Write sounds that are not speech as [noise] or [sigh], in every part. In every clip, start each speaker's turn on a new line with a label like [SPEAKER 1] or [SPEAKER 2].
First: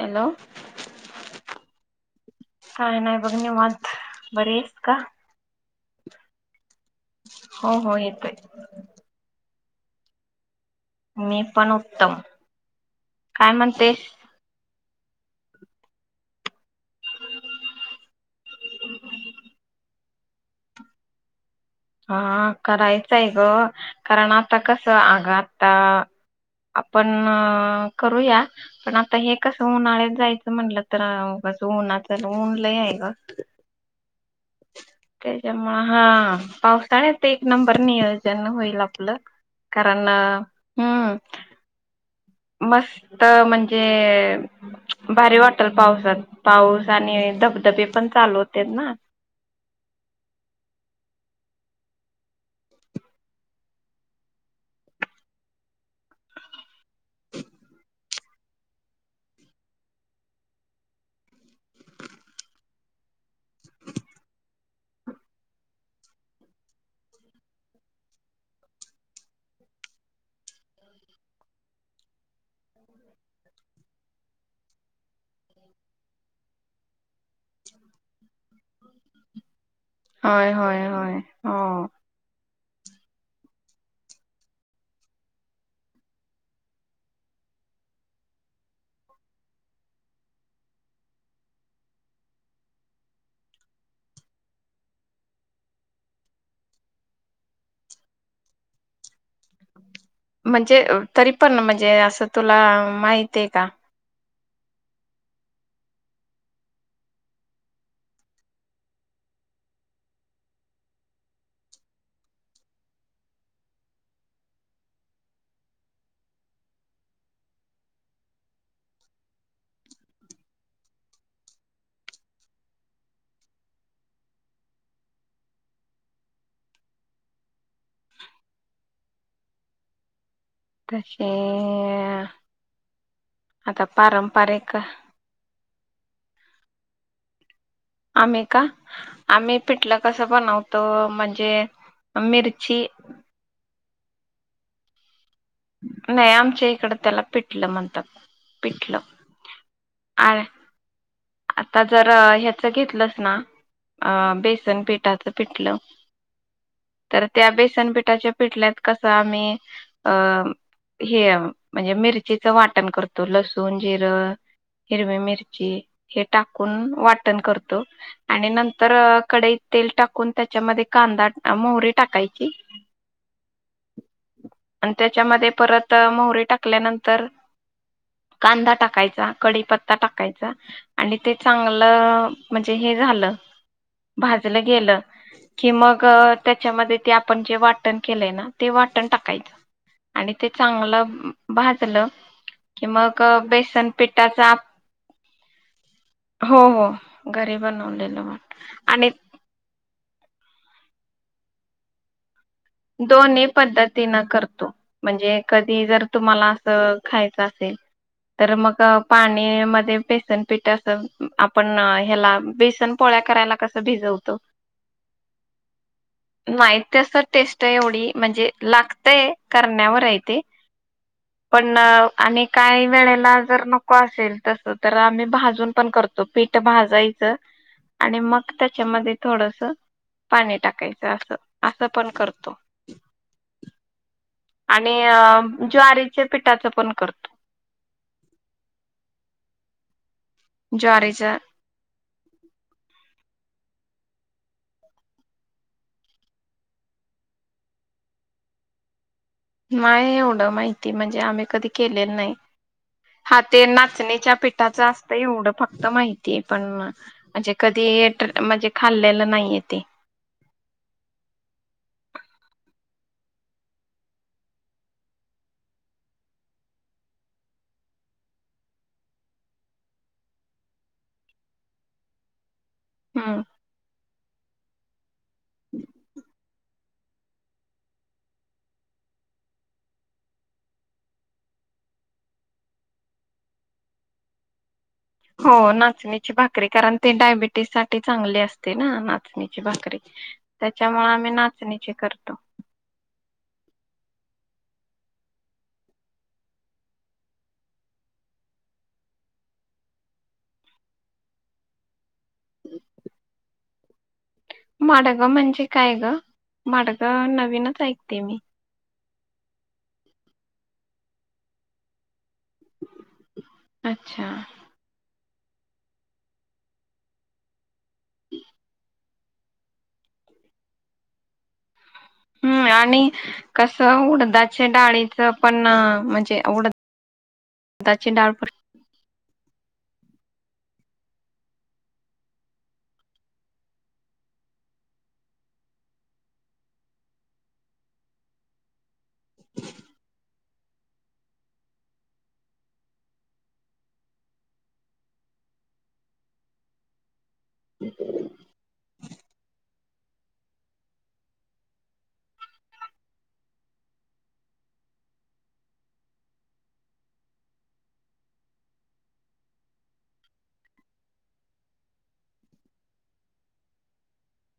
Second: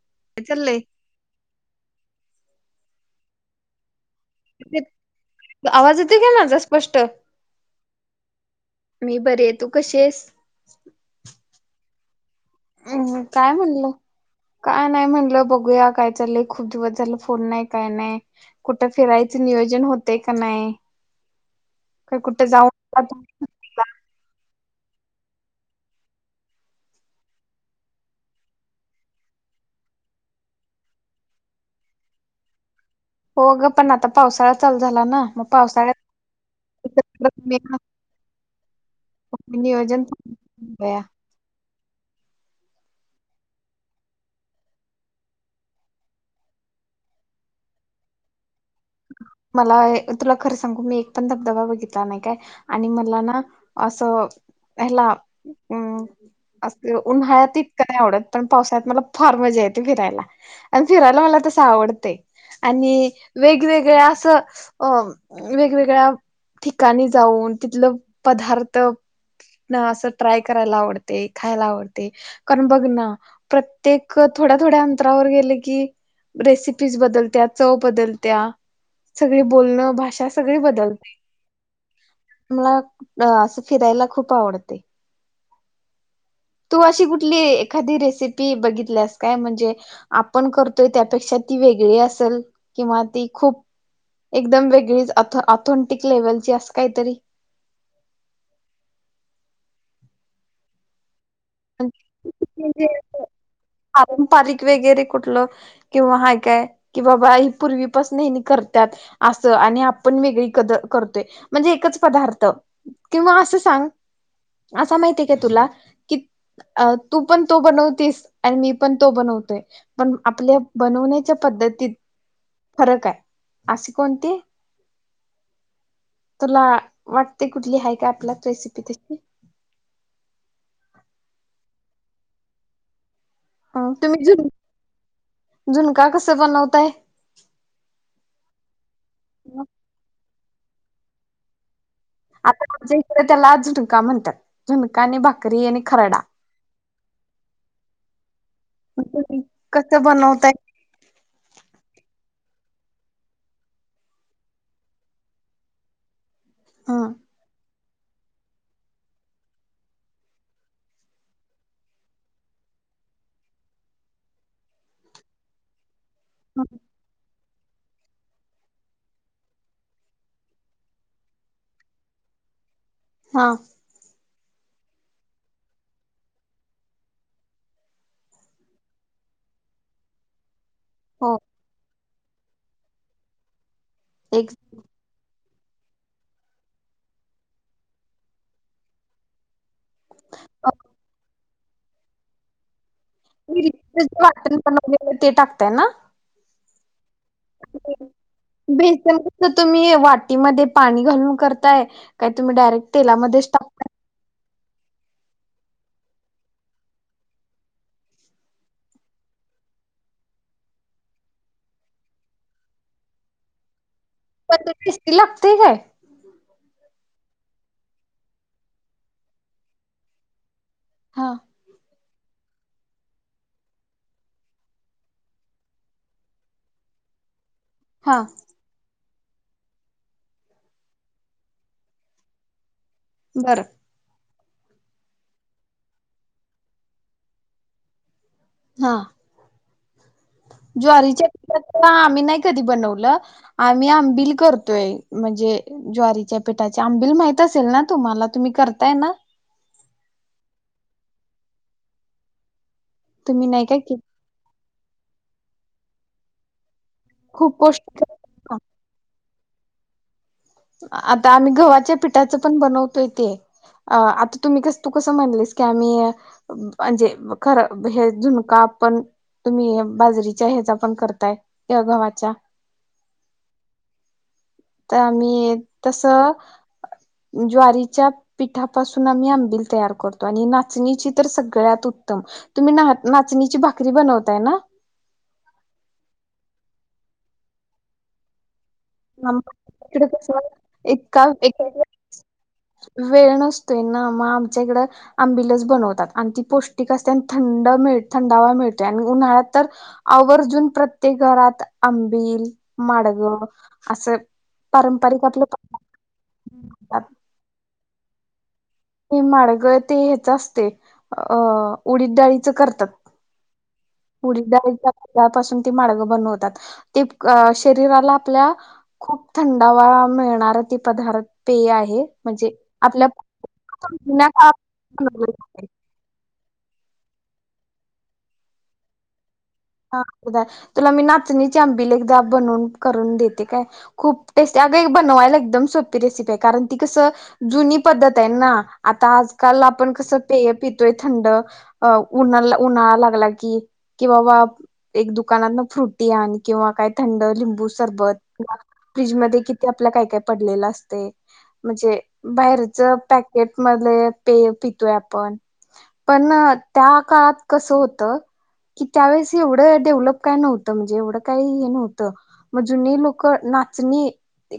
[SPEAKER 1] Hello
[SPEAKER 2] काय चाललंय?
[SPEAKER 1] काय नाय बघ निवांत. बरी आहेस का
[SPEAKER 2] आवाज येतो का माझा स्पष्ट,
[SPEAKER 1] हो हो येतोय
[SPEAKER 2] मी बरी आहेे तु कशी आहेस?
[SPEAKER 1] मी पण उ त्तम.
[SPEAKER 2] हम्म हम्म, काय म्हणलं? काय नाही म्हणलं बघूया काय चाललंय खूप दिवस झाला फोन नाही, काय नाही, कुठे फिरायच नियोजन होते का नाय?
[SPEAKER 1] हा करायचंय गं कारण आ ता कसं आगं आता आपण करूया पण आता हे कसं उन्हाळ्यात जायचं म्हणलं उगाच तर कसं उन्हाच ऊन लय आहे.
[SPEAKER 2] हो गं पण आता पावसाळा चालू झाला ना मग
[SPEAKER 1] त्याच्यामुळे
[SPEAKER 2] पावसाळ्यात
[SPEAKER 1] हा पावसाळ्यात ते एक नंबर नियोजन होईल आपलं
[SPEAKER 2] नियोजन
[SPEAKER 1] कारण हम्म. मस्त म्हणजे भारी वाटेल पावसात पाऊस आणि धबधबे पण चालू होत्यात ना.
[SPEAKER 2] मला ए तुला खर सांगू मी एक पण धबधबा बघितला नाही काय आणि मला ना असं ह्याला उन असं उन्हाळ्यात तितकं नाही आवडत पण पावसाळ्यात मला फार मजा येते फिरायला आणि फिरायला मला तसं आवडतय आणि वेगवेग ळ्या असं अ वेगवेगळ्या ठिकाणी जाऊन तिथलं पदार्थ असं ट्राय करायला आवडते, खायला आवडते कारण बघ ना प्रत्येक थोड्या-थोड्या अंतरावर गेले की रेसिपीज बदलत्या, चव बदलत्या सगळे बोलणं, भाषा
[SPEAKER 1] होय
[SPEAKER 2] सगळी
[SPEAKER 1] होय होय
[SPEAKER 2] बदलते.
[SPEAKER 1] हो
[SPEAKER 2] मला आ असं फिरायला खूप आवडते. तु अशी कुठली एखादी रेसिपी बघितल्यास काय? म्हणजे आपण करतोय त्यापेक्षा ती वेगळी असेल किंवा ती खूप एकदम वेगळीच ऑथ ऑथेंटिक लेवलची अस काहीतरी
[SPEAKER 1] म्हणजे तरी पण म्हणजे असं तुला माहित आहे का?
[SPEAKER 2] पारीख वगैरे कुठलं किंवा हाय काय कि बाबा ही पूर्वीपासन हीनी करत्यात असं आणि आपण वेगळी कद करतोय म्हणजे एकच पदार्थ किंवा असं सांग असा माहितीय का तुला कि अ तू पण तो बनवतीस आणि मी पण तो बनवतोय पण आपल्या बनवण्याच्या पद्धतीत फरक आहे अशी कोणती तुला वाटते कुठली हाय काय आपल्या रेसिपी तशी?
[SPEAKER 1] तशी आ
[SPEAKER 2] ह तुम्ही झुण झुणका कसं बनवताय? [inaudible]
[SPEAKER 1] आम्ही का, आम्ही पिठलं कसं बनवतो म्हणजे
[SPEAKER 2] आपण
[SPEAKER 1] मिरची
[SPEAKER 2] अजून त्याला झुणका म्हणत्यात. झुनका नी भाक
[SPEAKER 1] नाही आमच्या इकड त्याला पिठलं म्हणतात, पिठलं
[SPEAKER 2] मग तुम्ही कसं
[SPEAKER 1] आणि
[SPEAKER 2] बनवताय
[SPEAKER 1] आता जर ह्याच घेतलंस ना बेसन पिठाचं पिठलं.
[SPEAKER 2] हं,
[SPEAKER 1] तर त्या बेसन पिठ टच्या पिटल्यात कसं आम्ही अ हे म्हणजे मिरचीच वाटण करतो, लसूण, जिरं, हिरवी मिरची. हे
[SPEAKER 2] हं,
[SPEAKER 1] टाकून वाटण करत. आणि नंतर कडईत तेल टाकून त्याच्यामध्ये कांदा मोहरी टाकायची.
[SPEAKER 2] हा
[SPEAKER 1] आणि त्याच्यामध्ये परत मोहरी टाकल्यानंतर, कांदा टाकायचा कडीपत्ता टाकायचा. आणि ते
[SPEAKER 2] हो
[SPEAKER 1] चांगलं. म्हणजे हे झालं.
[SPEAKER 2] एक
[SPEAKER 1] भाजलं गेलं. कि मग त्याच्यामध्ये ते आपण जे वाटण केलंय ना, ते वाटण टाकायचं. आणि ते
[SPEAKER 2] अं,
[SPEAKER 1] चांगलं. भाजलं की मग अ,
[SPEAKER 2] मी [unintelligible]
[SPEAKER 1] बेसन
[SPEAKER 2] जे
[SPEAKER 1] पिठाचा
[SPEAKER 2] वाटण
[SPEAKER 1] आप-
[SPEAKER 2] बनवलेल ते टाकतय ना?
[SPEAKER 1] हो हो घरी बनवलेलं म्हट आणि
[SPEAKER 2] टी मध्ये पाणी घालून करताय का
[SPEAKER 1] दोनही पद्धतीन करत म्हणजे कधी जर तुम्हाला असं खायचं असेल तर मग पाणी मध्ये बेसनपिठ अस, आपण ह्याला बेसन पोळ्या करायला कसं भिजवतो.
[SPEAKER 2] ती लागतय काय?
[SPEAKER 1] माहिती अस टेस्ट एवढी म्हणजे लागतय करण्यावर आहे ते.
[SPEAKER 2] हा
[SPEAKER 1] पण अनेक काही वेळेला जर नको असेल तस तर, आम्ही भाजून पण करतो पीठ भाजायचं. आणि
[SPEAKER 2] हा
[SPEAKER 1] मग त्याच्यामध्ये थोडस पाणी टाकायचं असं, असं पण करत. त [inaudible]
[SPEAKER 2] बरं.
[SPEAKER 1] आणि ज्वारीच्या पिठाच पण करतो.
[SPEAKER 2] हा [unintelligible] ज्वारीच्या पिठाच आम्ही नाही कधी बनवलं. आम्ही आंबिल करतोय, म्हणजे ज्वारीच्या पिठाचे आंबिल माहित असेल ना तुम्हाला, तुम्ही करताय ना.
[SPEAKER 1] नाहीय एवढं माहिती, म्हणजे आम्ही कधी केलेलं नाही. हा
[SPEAKER 2] तुम्ही
[SPEAKER 1] ते
[SPEAKER 2] नाही काय केलं
[SPEAKER 1] नाचणीच्या पिठाच असतंय एवढं फक त माहितीय पण. म्हणजे
[SPEAKER 2] खूप
[SPEAKER 1] कधी,
[SPEAKER 2] पौष्टिक
[SPEAKER 1] म्हणजे खाल्लेलं नाही येते
[SPEAKER 2] आता आम्ही गव्हाच्या पिठाच पण बनवतोय ते, आता तुम्ही कस तू कसं म्हणलेस की आम्ही म्हणजे खरं हे झुणका पण तुम्ही बाजरीच्या ह्याचा पण करताय या गव्हाच्या
[SPEAKER 1] हम्म
[SPEAKER 2] त- मी तस ज्वारीच्या पिठापासून आम्ही आंबिल तयार करतो. आणि नाचणीची तर सगळ्यात उत्तम. तुम्ही नाह नाचणीची भाकरी बनवताय ना?
[SPEAKER 1] हो. नाचणीची भाकरी कारण ते डायबिटीज साठी चांगली अस-
[SPEAKER 2] हाम इकडं कस
[SPEAKER 1] त्याच्यामुळे
[SPEAKER 2] एका
[SPEAKER 1] आम्ही
[SPEAKER 2] ए
[SPEAKER 1] नाचणीची करतो
[SPEAKER 2] वेळ नसतोय ना म आ- मच्या हीकडं आंबीलच बनवतात. आणि ती पोष्टिक असते आण थंड मिळ थंडावा मिळतोय. आणि उन्हातर आवरजून प्रत्येक घात आं- बिल, माडग पारंपरिक
[SPEAKER 1] माडगं
[SPEAKER 2] आपलं
[SPEAKER 1] म्हणजे काय ग? माडगं नवीनच ऐक- ते मी.
[SPEAKER 2] हे माडग ते ह्येच असतय. अ उडीद डाळीचं करतात.
[SPEAKER 1] अच्छा
[SPEAKER 2] उडीदडाळी- पासून ते माडगूळकर बनवतात. ते अ शरीराला आपल्या खूप थंडावा मिळणार ती पदार्थ, पेय आहे. म्हणजे
[SPEAKER 1] हम्म आणि
[SPEAKER 2] आपल्या
[SPEAKER 1] कस
[SPEAKER 2] जुन्या
[SPEAKER 1] उडदाच्या डाळीच
[SPEAKER 2] काळात
[SPEAKER 1] पण म्हणजे. उड दाची डाळ
[SPEAKER 2] हा तुला मी नाचणीची आंबिल एकदा बनवून करून देते काय. खूप टेस्टी अग बनवायला एकदम सोपी रेसिपीय, कारण ती कसं जुनी पद्धत आहे ना. आता आजकाल आपण कसं पेय पितोय थंड उन्हा उन्हाळा लागला कि, कि बाबा एक दुकानात फ्रुटी आण किंवा काय थंड लिंबू सरबतं फ्रीजमध्ये किती आपल्या काय काय पडलेलं असतय. म्हणजे बाहेरच पॅकेट मधे पे पितोय आपण पण त्या काळात कस होत कि त्यावेळेस एवढं डेव्हलप काय नव्हतं म्हणजे एवढं काही हे नव्हतं. म जुनी लोक नाचणी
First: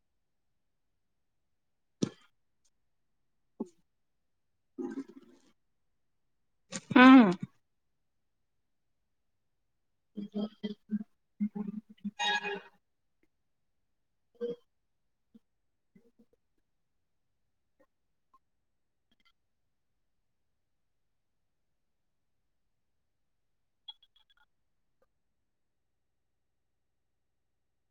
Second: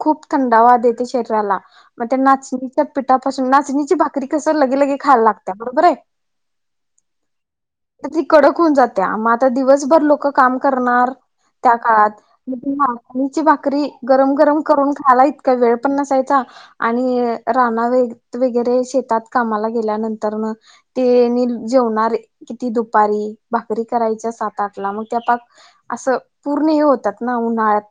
[SPEAKER 2] खूप थंडावा देते, शरीराला मग त्या नाचणीच्या पिठापासून नाचणीची भाकरी कस लगेलगे खायला लागत्या बरोबर आहे.
[SPEAKER 1] हम
[SPEAKER 2] ती कडक होऊन जात्या. म आ- ता दिवस- भर लोक काम करणार, त्या काळात म नाचणीची भाकरी गरम गरम करून खायला इतका वेळ पण नसायचा, आणि राना त व वगैरे शेतात कामाला गेल्यानंतरन तेनी जेवणारे, किती दुपारी भाकरी करायच्या सात आठला मग त्या पाक असं पूर्ण हे होतात ना, उन्हाळ्यात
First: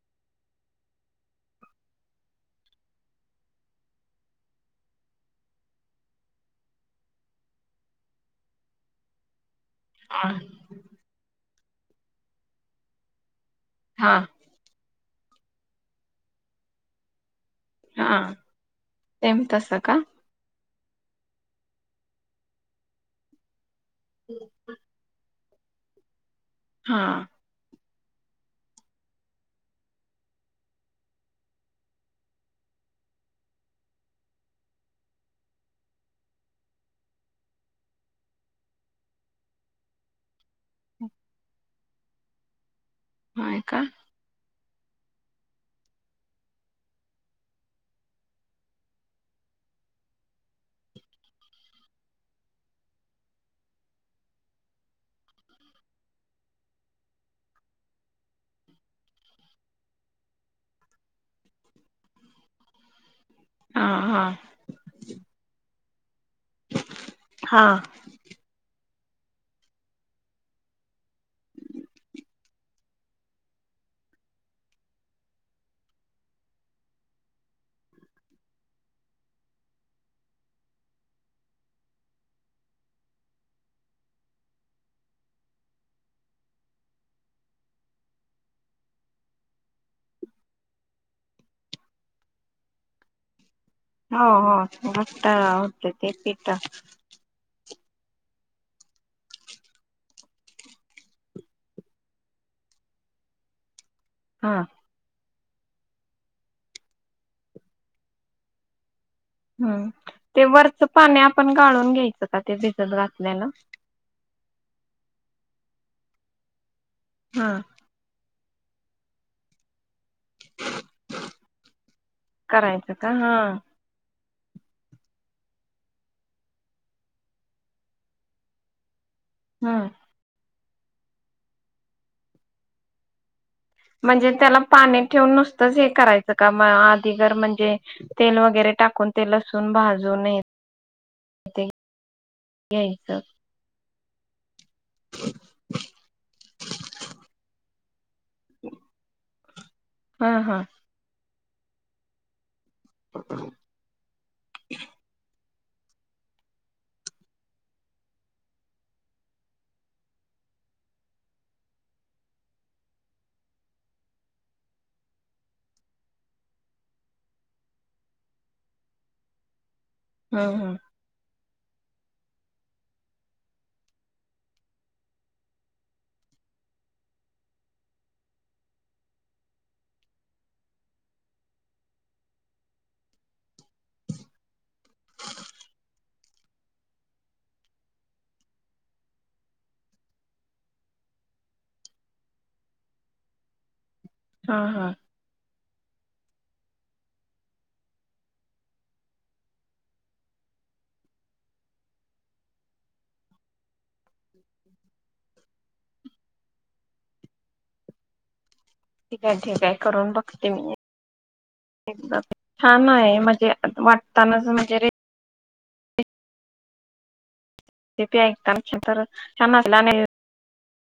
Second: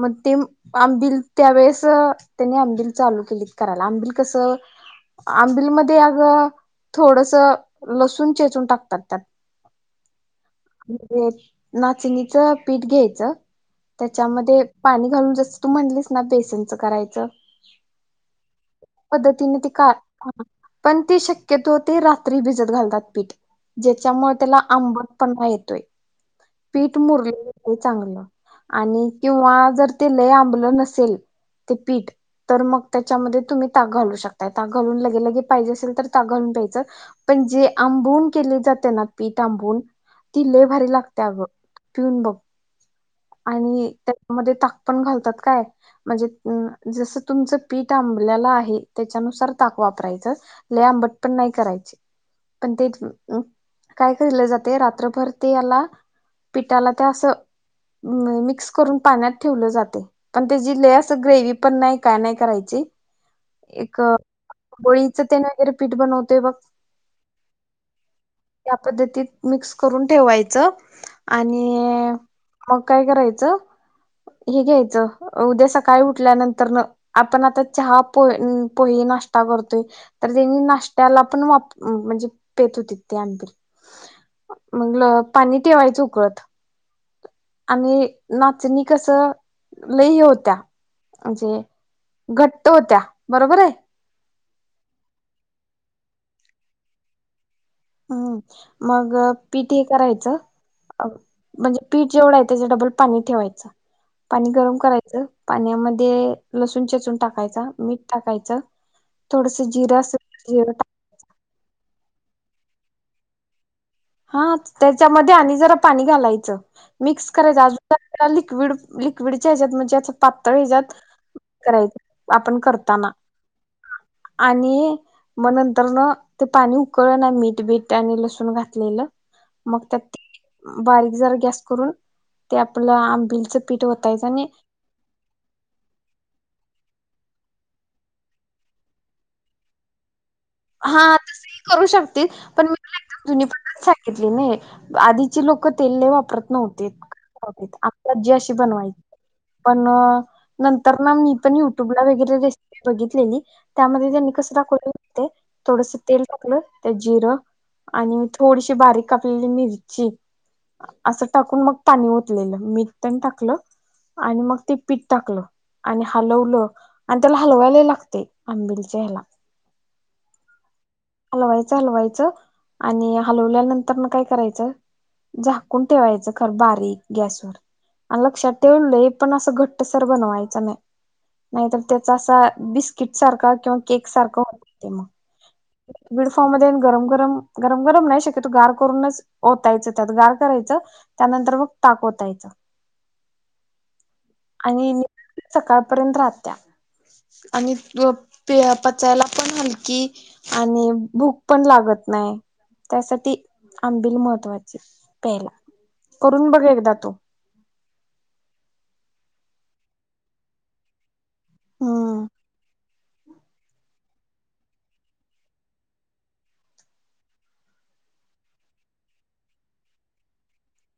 [SPEAKER 2] मग ते आंबिल त्यावेेळेस त्यानी आंबिल चालू केली करायला, आंबिल कसं आंबिलमध्ये अग थोडस लसून चेचून टाकतात त्यात.
[SPEAKER 1] हा
[SPEAKER 2] म्हणजे नाचणीचं पीठ घ्यायचं
[SPEAKER 1] हा.
[SPEAKER 2] त्याच्यामध्ये पाणी घालून जास तू म्हणलीस ना बेसनचं करायचं
[SPEAKER 1] हा. सेम
[SPEAKER 2] पद्धतीने ते
[SPEAKER 1] तसं
[SPEAKER 2] का- पण ती शक्यतो ते रात्री भिजत घालतात पीठ. ज्याच्यामुळे त्याला आंबट- पना येतोय.
[SPEAKER 1] हा
[SPEAKER 2] पीठ मुरल की चांगलं, आणि किंवा जर ते लय आंबलं नसेल ते पीठ तर मग त्याच्यामध्ये तुम्ही ताक घालू शकताय. ताक घालून लगे लगे पाहिजे असेल तर ताक घालून प्यायचं. पण जे आंबून केले जाते ना पीठ आंबून ति लय भारी लागत् या आग, पिऊन बघ.
[SPEAKER 1] हाय का?
[SPEAKER 2] आणि, त्या मध्ये टा पण घालतात काय, म्हणजे अं जसं तुमच पीठ आंबल्याला आहे त्याच्यानुसार ताक वापरायचं. लय आंबट पण नाही करायचे. पण ते अं काय केले जाते रात्रभर ते याला पिठाला त्या असं म् मिक्स करून पाण्यात ठेवलं जाते. पण तेजी लय असं ग्रेव्ही पण नाही काय नाही करायची.
[SPEAKER 1] हा
[SPEAKER 2] एक
[SPEAKER 1] हा
[SPEAKER 2] बोळीचं तेन वगैरे पिट बनव ते वक्
[SPEAKER 1] हा
[SPEAKER 2] [unintelligible] पद्धतीत मिक्स करून ठेवायचं. आणि मग काय करायचं, हे घ्यायचं उद्या सकाळी उठल्यानंतरनं आपण आता चहा पो न पोहे नाष्टा करतोय तर त्यांनी नाष्टलापण वाप म्हणजे पेत होती ते आणनपीर. मग ल पाणी ठेवायचं उकळत. आणि नाचणी कसं लय हे होत्या, म्हणजे घट्ट होत्या बरोबर आय.
[SPEAKER 1] हो-हो मोठं होतं ते पिता.
[SPEAKER 2] हम् मग पीठ हे करायचं म्हणजे पीठ जेवढं आहे त्याज्या डबल पाणी ठेवायचं. पाणी
[SPEAKER 1] हा
[SPEAKER 2] गरम करायचं. पाण्यामध्ये लसूण चेचून टाकायचा, मीठ टाकायचं. थोडस
[SPEAKER 1] हम्म,
[SPEAKER 2] जिरं असेल
[SPEAKER 1] ते
[SPEAKER 2] तर जिरं
[SPEAKER 1] वरचं
[SPEAKER 2] टाकायचं
[SPEAKER 1] पानी आपण गाळून घ्यायचं. का ते भिजत घातलय ना.
[SPEAKER 2] हां, त्याच्या मध्ये आणि जरा पाणी घालायचं. मिक्स
[SPEAKER 1] हा
[SPEAKER 2] करायचा आजू [unintelligible] क्विड लिक्विडच्या हेज्यात म्हणजे असं पातळ हेज्यात करायचं. आपण
[SPEAKER 1] करायचं का?
[SPEAKER 2] करताना.
[SPEAKER 1] हा
[SPEAKER 2] आणि, म नंतरनं ते पाणी उकळं ना मीठ बीट ते आणि लसूण घा च्नेलं मग
[SPEAKER 1] हम्म
[SPEAKER 2] त्यात बारीक जरा गॅस करून, ते आपलं आंबिलचं पीठ होतायचं
[SPEAKER 1] म्हणजे
[SPEAKER 2] आणि
[SPEAKER 1] त्याला पाणी ठेवून नुसतंच हे करायचं का म आ ती गर म्हणजे, तेल वगैरे टाकून ते लसून भाजू नयेत.
[SPEAKER 2] हां, तसही करू शकते. पण मी तुला
[SPEAKER 1] घ्यायचं.
[SPEAKER 2] एकदम जुनी पद्धत सांगितली नही. आधीची लोकं तेल लय वापरत नव्हतीत. आ आजी अशी बनवाय. पण
[SPEAKER 1] हा हा
[SPEAKER 2] नंतर ना मी पण युट्युब ला वगैरे रेस बघितले मी त्यामध्ये त्यांनी कसं दाखवलं होतंय. थोडस तेल टाकलं, त्या जिरं, आणि थोडीशी बारीक कापलेली मिरची, असं टाकून मग पाणी ओतलेलं. मीठ पण टाकलं, आणि मग ते पीठ टाकलं, आणि हलवलं. आणि त्याला हलवाय लई लागते, आंबिलच्या ह्याला.
[SPEAKER 1] हम्-हम्
[SPEAKER 2] अलवायचं हलवायचं, आणि हालवल्यानंतरनं काय करायचं, झाकून ठेवायचं खर बारीक गॅसवर. आण् लक्षात ठेव लय पण असं घट्टसर बनवायचं नाही. नाहीतर त्याचा असा बिस्किट सारखा किंवा केक सारखा होतंय मग. विडफॉम मध्ये न् गरम-गरम, गरम-गरम नाही शक्यतो गार करूनच ओतायचं त्यात गार करायचं त्यानंतर मग ताक ओतायचं.
[SPEAKER 1] हां-हां
[SPEAKER 2] आणि सकाळपर्यंत राहत्या आणि ते प पचायला पण हलकी आणि भूक पण लागत नाही त्यासाठी आंबिल महत्त्वाच प्यायला करून बघ एकदा तू.
[SPEAKER 1] ठीक आहे. ठीक आहे. करून बघते मी.
[SPEAKER 2] हम्म.
[SPEAKER 1] [unintelligible] छान आहे. म्हणजे वाटतानाच वगैरे तेबी ऐकतान तर छान वाटल आणि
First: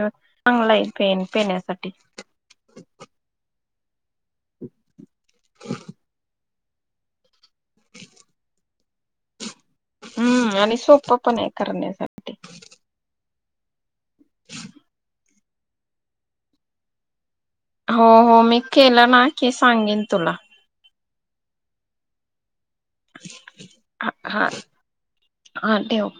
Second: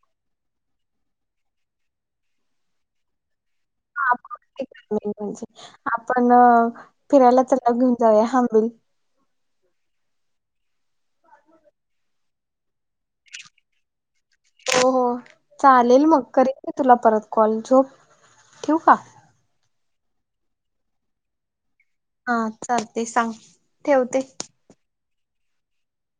[SPEAKER 1] चांगला आहे हाय पेय पिण्यासाठी.
[SPEAKER 2] हा, म्हणजे आपण फिरायला चल. घेऊन जाऊया, आबिंल
[SPEAKER 1] हम्म आणि सोपं पण आहे करण्यासाठी.
[SPEAKER 2] हो हो, चालेल मग करिन की तुला परत कॉल झोप
[SPEAKER 1] हो हो मी
[SPEAKER 2] ठेवू का?
[SPEAKER 1] केलं ना की सांगीन. तुला.
[SPEAKER 2] हा. चालतय, सांग
[SPEAKER 1] हा
[SPEAKER 2] ठेवते.
[SPEAKER 1] हा हा ठेव.